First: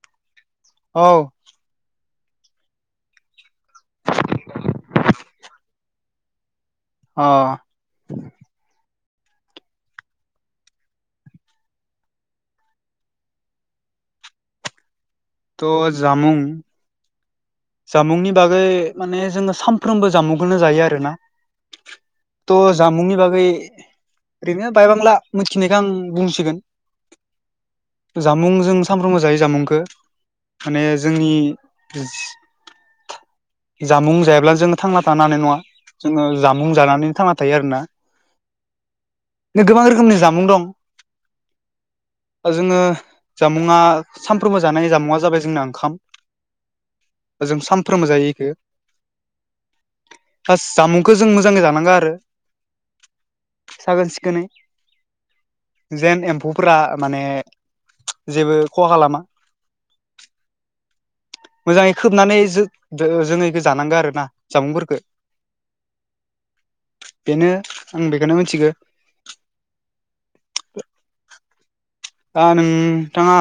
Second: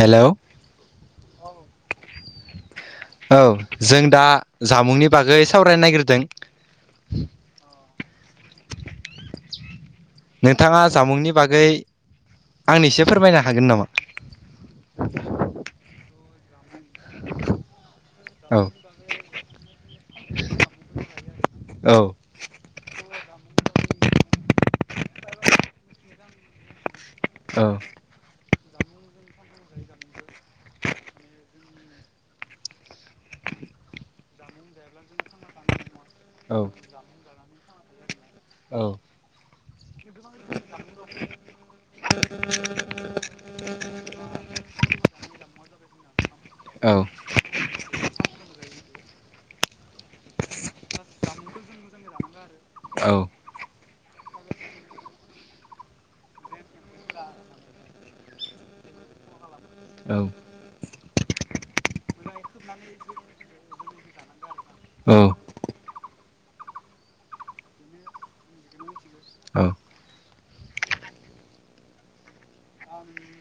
हेल' औ औ जों दा जामुंनि बागै सावरायनो नागिरदों अ नोंथाङा जामुंनि बागै आंनिसे फोरमायनो हागोन नामा त' जामुं जामुंनि औ बागै माने जोङो सामफ्रोमबो जामुंखौनो जायो आरोना औ त' जामुंनि बागै ओरैनो बायबांला मिथिनायखौ आं बुंसिगोन औ जामुं जों सामफ्रोमबो जायो जामुंखौ माने जोंनि जामुं जायाब्ला जोङो थांना थानो हानाय नङा जोङो औ जामुं जानानैनो थांना थायो आरोना औ गोबां रोखोमनि जामुं दं जोङो जामुङा सामफ्रोमबो जानाय जामुङा जाबाय जोंना ओंखाम औ जों सानफ्रोमबो जायो इखो हास जामुंखौ जों मोजांङै जानांगौ आरो औ साखोन सिखोनै जेन एम्फौफोरा माने जेबो खहा खालामा मोजाङै खोबनानै जो-जों इखौ जानांगो आरो ना जामुंफोरखौ। औ बेनो आं बेखोनो मिथिगो। औ दा नोंथाङा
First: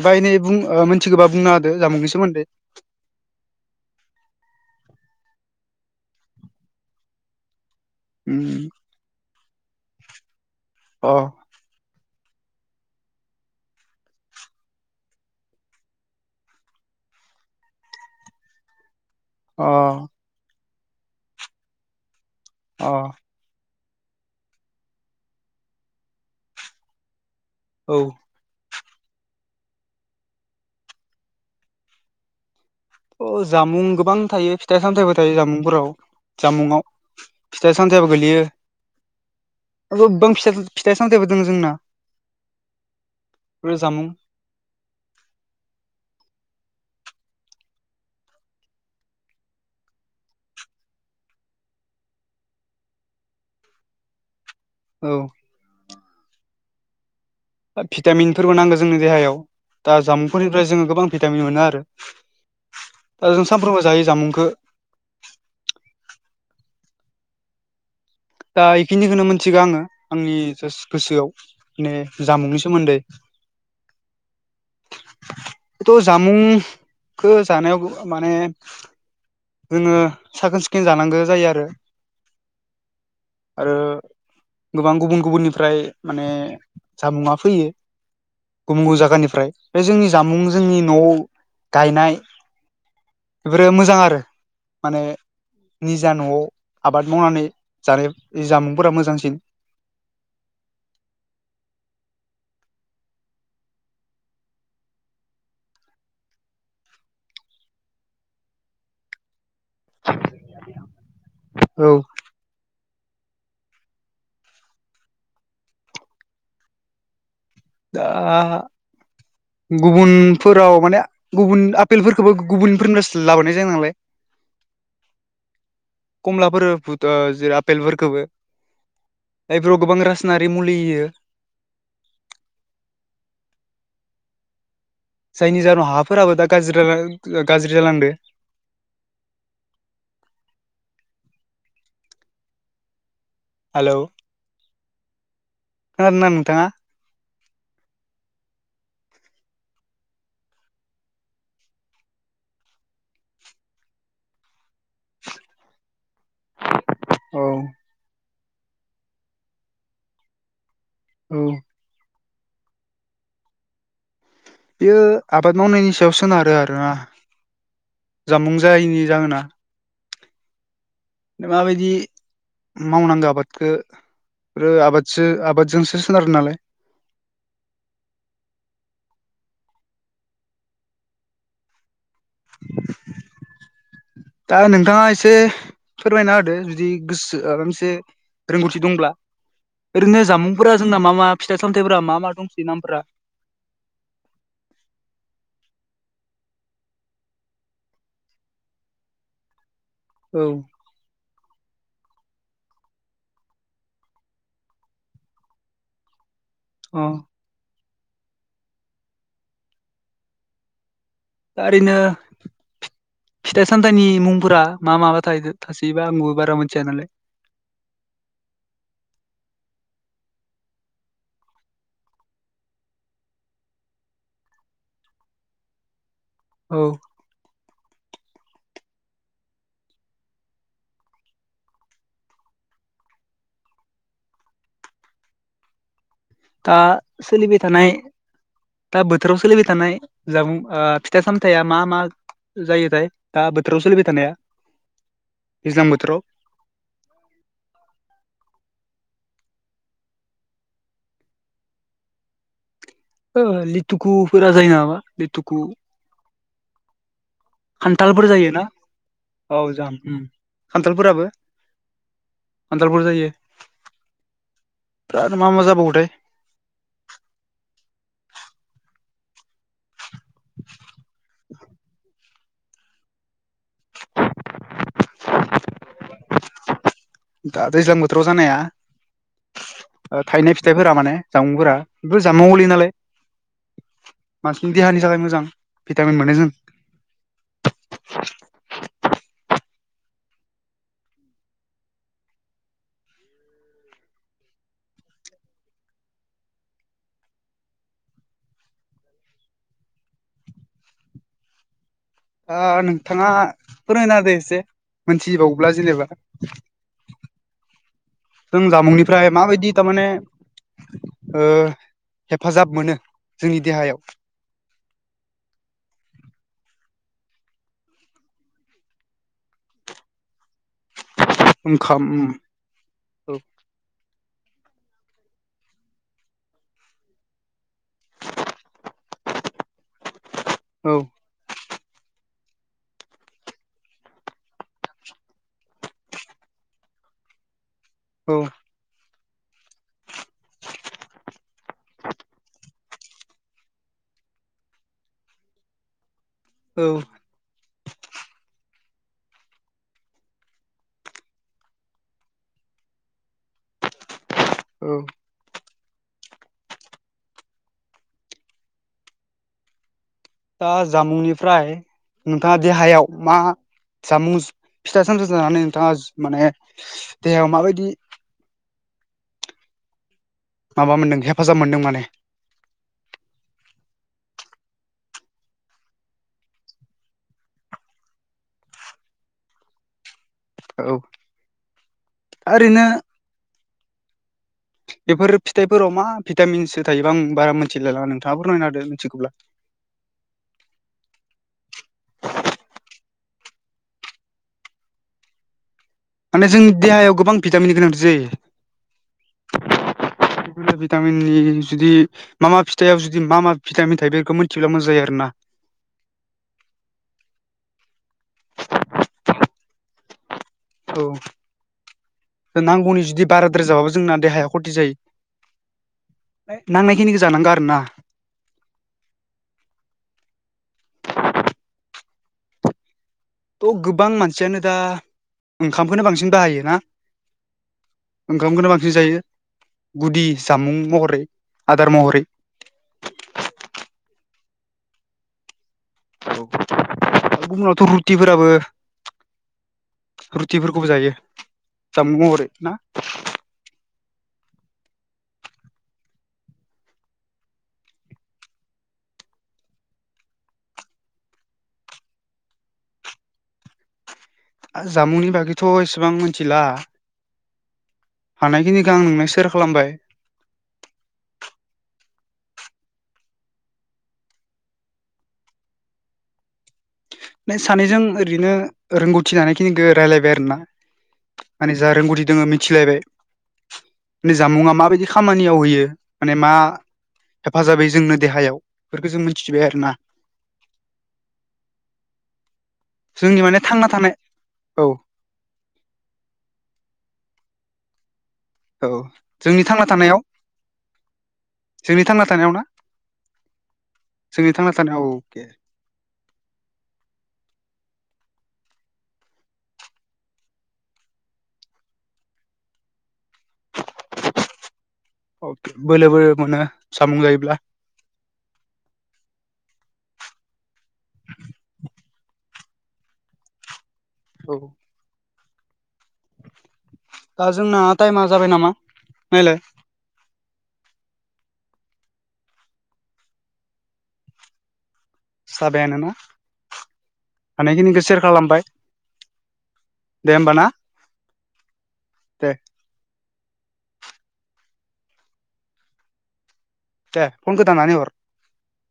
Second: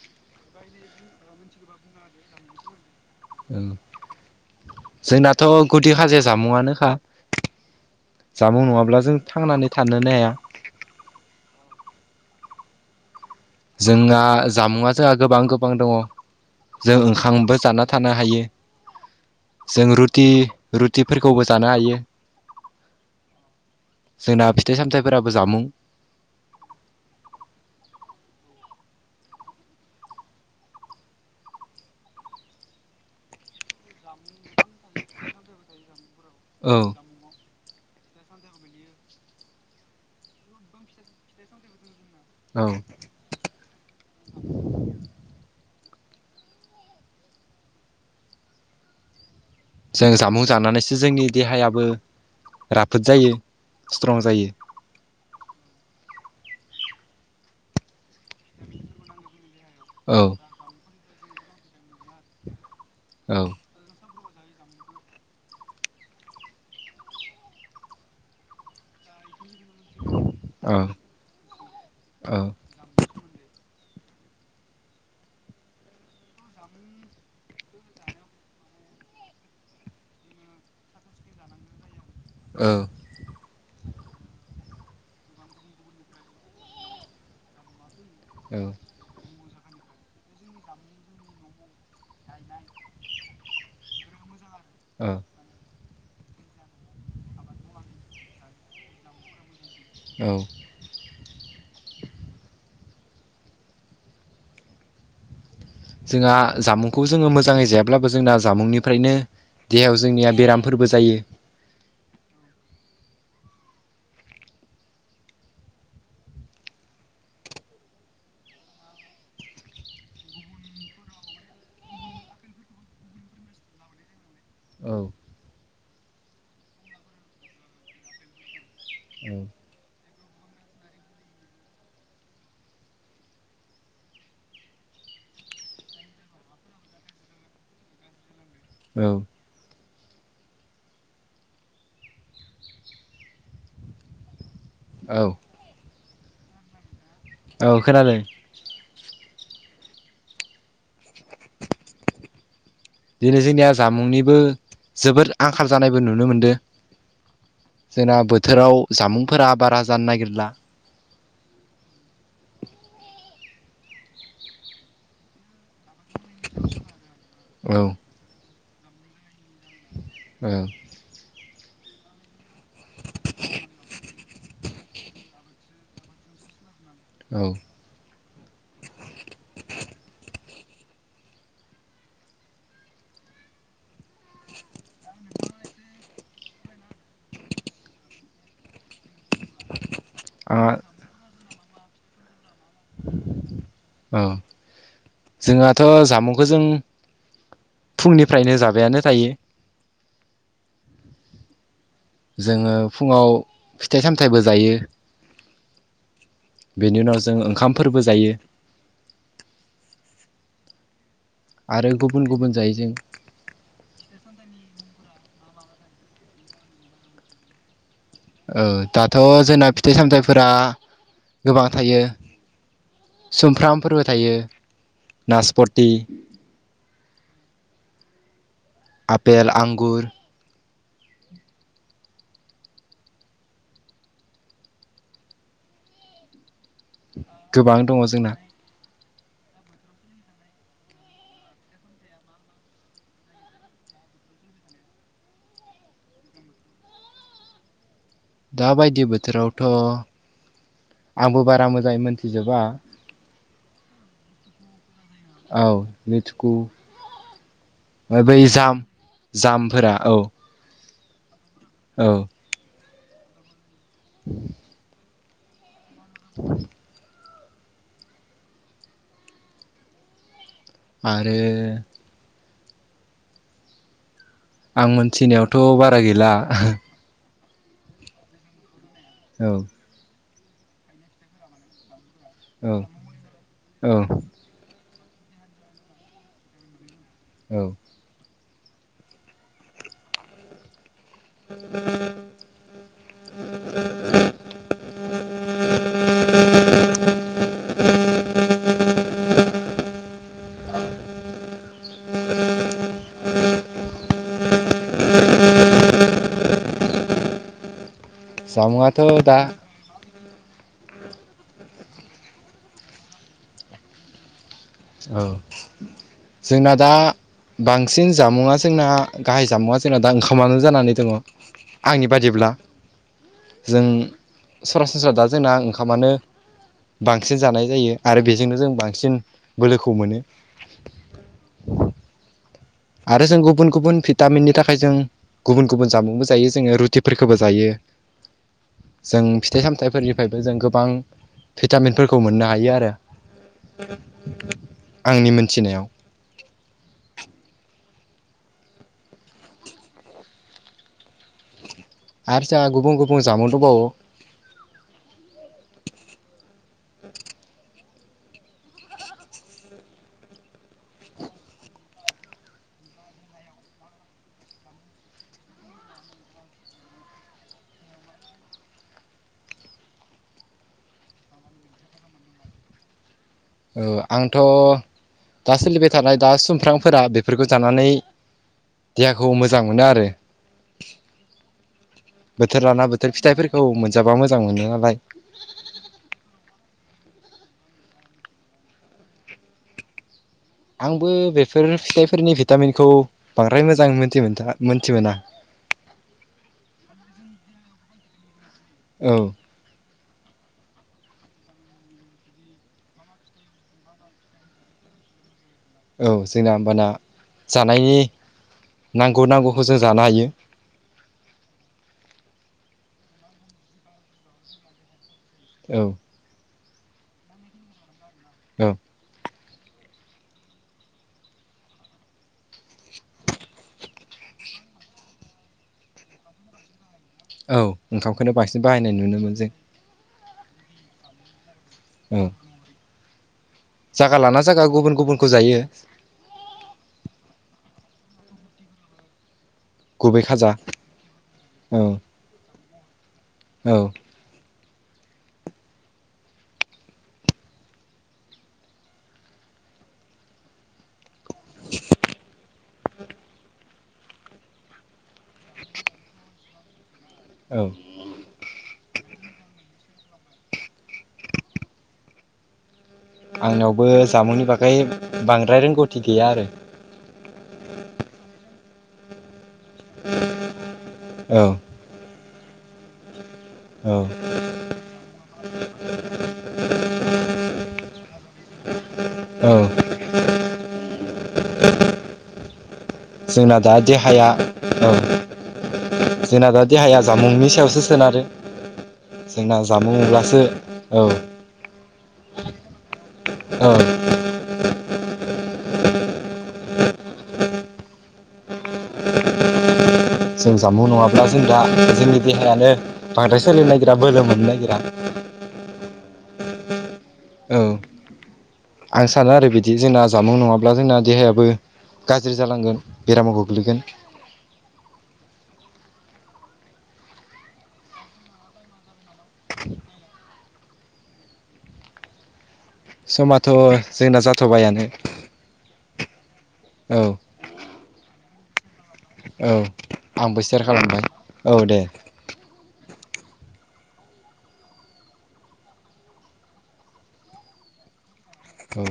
एफा एनै बुं ओ मिथिगोबा बुंना होदो जामुंनि सोमोन्दै। ओं जोंनाथ' गुदि हाजिर जामुंआनोखा अ जामुं नङाब्ला जों थांनानै थानोनो हाया अ जोंना जामुंआ जोंहा गोबां गोबां दङ' जों ओंखामबो जाना थानो हायो जों अ रुटि रुटिफोरखौबो जानो हायो। अ जोंना फिथाइ सामथाइफोराबो जामुं। औ ओ जामुं गोबां थायो फिथाइ सामथाइबो थायो जामुंफोराव औ जामुंआव। फिथाइ सामथायाबो गोलैयो। ओ गोबां फिथ-फिथाय सामथायबो दों जोंना। औ बे जामुं जों जामुं जानानैसो जोंनि देहायाबो राफोद जायो स्ट्रं जायो। औ भिटामिनफोरबो नांगो जोंनि देहायाव दा औ जामुंफोर फ्राय जोङो गोबां भिटामिन मोनो आरो दा औ जों औ सानफ्रोमबो जायो जामुंखो। दा इखिनिखौनो मोनथिगो आङो। आंनि औ जास गोसोआव माने जामुंनि सोमोन्दै [unintelligible] थ' जामुं खो जानायाव बो माने जोङो साखोन सिखोन जानांगो जायो आरो। औ आरो गोबां गुबुन गुबुननिफ्राय माने जामुंआ फैयो। गुबुन गुबुन जागानिफ्राय बे जोंनि जामुं जोंनि न' आव गायनाय बेफोरो मोजां आरो। माने औ निजा न'आव आबाद मावनानै जानाय जामुंफोरा मोजांसिन। औ जोंहा जामुंखौ जोङो मोजांङै जायाब्लाबो जोंना जामुंनिफ्रायनो देहायाव जोंनिया बेरामफोरबो जायो। औ दा गुबुनफोराव माने गुबुन आपेलफोरखौबो गुबुनफोरनिफ्रायसो लाबोनाय जायो नालाय। [unintelligible] औ कमलाफोर बुथा जेरै आपेलफोरखोबो औ जायफोराव गोबां रासायनारि मुलि होयो। जायनि जाहोनाव हाफोराबो दा गाज्रि जालां गाज्रि जालांदो। औ हालौ औ खोनादोंना नोंथाङा? औ खोनादों। दिनै जोंनिया जामुंनिबो जोबोद आंखाल जानायबो नुनो मोनदों। औ जोंना बोथोराव जामुंफोरा बारा जानो नागिरला। औ। बेयो आबाद मावनायनि सायाव सोनारो आरोना। औ जामुं जायैनि जाहोना। औ। माबायदि मावनांगौ आबादखो आरो आबादसो आबादजोंसो सोनारो नालाय। औ दा नोंथाङा एसे फोरमायना होदो जुदि गोसो माबा मोनसे रोंगौथि दंब्ला। ओरैनो आंहा जामुंफोरा जोंना मा मा फिथाइ सामथायाइफोरा मा मा दंसै नामफोरा? औ जोंहाथ' जामुंखौ जों फुंनिफ्रायनो जाबायानो थायो। औ। जोङो फुङाव फिथाइ सामथायाइबो जायो। बेनि अ उनाव जों ओंखामफोरबो जायो। दा आरो ओरैनो गुबुन गुबुन जायो जों। फिथाइ सामथाइनि मुंफोरा मा माबा थायो थासैबा आंबो बारा मिथिया नालाय। औ दाथ' जोंना फिथाइ सामथाइफोरा गोबां थायो। सुमफ्रामफोरबो थायो नासपति। औ। आपेल, आंगुर दा सोलिबाय गोबां थानाय दङ जोंना दा बोथोराव सोलिबाय थानाय जामुं फिथाइ सामथाया मा मा? जायोथाय दा बोथोराव सोलिबाय थानाया, दैज्लां बोथोराव। दा बायदि बोथोरावथ' आंबो बारा मोजाङै मोनथिजोबा। ओ लिथुखुफोरा जायो नामाबा? औ लेथुकु खान्थालफोर फ्राय बै जायोना जाम औ जाम जामफोरा उम औ खान्थालफोराबो। औ। खान्थालफोर जायो। [inaudible] आरो मा मा जाबावोथाय? [inaudible] [inaudible] आरो आं मोनथिनायावथ' बारा गैला। दा दैज्लां बोथोराव जानाया। औ। थायनाय फिथाइफोरा माने जामुंफोरा बे जामुंआव गलैयो औ नालाय। औ मानसिनि देहानि थाखाय मोजां भिटामिन मोनो जों। औ। [inaudible] नोंथाङा फोरमायना होदो एसे। मोनथिबावोब्ला जेनेबा। जों जामुंआथ' जामुंनिफ्राय दा माबायदि थारमाने ओ हेफाजाब मोनो जोंनि देहायाव। औ जोंना दा बांसिन जामुआ जोंना गाहाय जामुआ जोंना दा ओंखामानो जानानै दंङ। ओंखाम आंनि बादिब्ला। जों सरासनस्रा दा जोंना ओंखामानो बांसिन जानाय जायो आरो बेजोंनो जों बांसिन बोलोखौ मोनो। औ। आरो जों गुबुन गुबुन भिटामिननि थाखाय जों गुबुन गुबुन जामुंबो जायो जोंङो रुटिफोरखौबो जायो। औ। जों फिथाइ सामथाइफोरनिफ्रायबो जों गोबां भिटामिनफोरखौ मोननो हायो आरो आंनि मोनथिनायाव। औ। आरो जोंहा गुबुन गुबुन जामुं दंबावो। औ। दा जामुंनिफ्राय नोंथाङा देहायाव मा जामुं फिथा-सामथाइजानानै नोंथाङा माने देहायाव माबायदि माबा मोन्दों हेफाजाब मोनदों माने। औ आंथ' दा सोलिबाय थानाय दा सुमफ्रांफोरा बेफोरखौ जानानै देहाखौ मोजां मोनो आरो। औ बोथोर ओरैनो लाना बोथोर फिथाइफोरखौ मोनजाबा मोजां मोनो नालाय। बेफोर फिथाइफोराव मा भिटामिनसो थायोबा आं बारा मिथिलायला नोंथाङा फोरमायनाहोदो मिथिगौब्ला आंबो बेफोर फिथाइफोरनि भिटामिनखौ बांद्राय मोजां मोनथि मोनथि मोना। माने जोंनि देहायाव गोबां भिटामिन गोनांथि जायो। औ। भिटाम इ जुदि मा मा फिथाइआव जुदि मा मा फिटामिन थायो बेखौ मिथियोब्ला मोज जायो आरो ना। औ जोंना होमबाना जानायनि नांगौ नांगौखौ जों जानो हायो। औ नांगौनि जुदि बाराद्राय जाबाबो जोंना देहाया ख'थि जायो। औ। नांनाय खिनिखौ जानांगौ आरो ना। औ। थ' गोबां मानसियानो दा ओंखामखौनो बांसिन बाहायो ना। औ ओंखामखौनो बांसिन ओंखामखौनो बाहायनाय जायो नुनो मोन जों। गुदि जामुं महरै, आदार महरै जायागा लाना जाया गुबुन-गुबुनखौ जायो। औ गुबुनावथ' रुरथिफोराबो गुबै खाजा रुथिफोरखौबो जायो औ जामुं महरै ना। औ। आ जामुंनि बागैथ' एसेबां मिथिला। औ। हानायखिनिखौ आं नोंनो सेयार खालामबाय। आंनावबो जामुंनि बागै बांद्राय रोंगौथि गैया आरो। नो सानैजों ओरैनो रोंगौथि जानायखिनि रायलायबाय आरो ना। औ। जा रोंगौथि दोंङो औ मिथिलायबाय जामुंङा माबायदि खामानियाव होयो माने मा हेफाजाब होयो जोंनो देहायाव बेफोरखौ जों औ मिथिथिबाय आरो ना। जोंनि जोंना माने दा थांना थानाय देहाया औ। जोंना दा देहाया जामुंनि सायावसो सोनारो। औ जोंना जोंनि थांना थानायाव जामुंब्लासो औ। जोंनि थांना थानायाव ना। अ। जोंनि थांना थानाय औके। जों जामुं नङाब्ला जों दा जोंनि देहायानो। बांद्राय सोलिनो नागिरा बोलो मोननो नागिरा। अके बोलोबो मोनो सामु औ जायोब्ला। आं सानो आरो बिदि जोंना जामुं नङाब्ला जोंना देहायाबो गाज्रि जालांगोन बेरामाव गोग्लैगोन। औ। दा जोंना टाइमा जाबाय नामा नायलाय। समाथ' जोंना जाथ'बायानो। जाबायानोना औ हानायखिनिखौ सेयार खालामबाय। औ दे आंबो होमबा ना सेयार खालामबाय औ दे। दे दे पनखौ दाननानै हर। औ।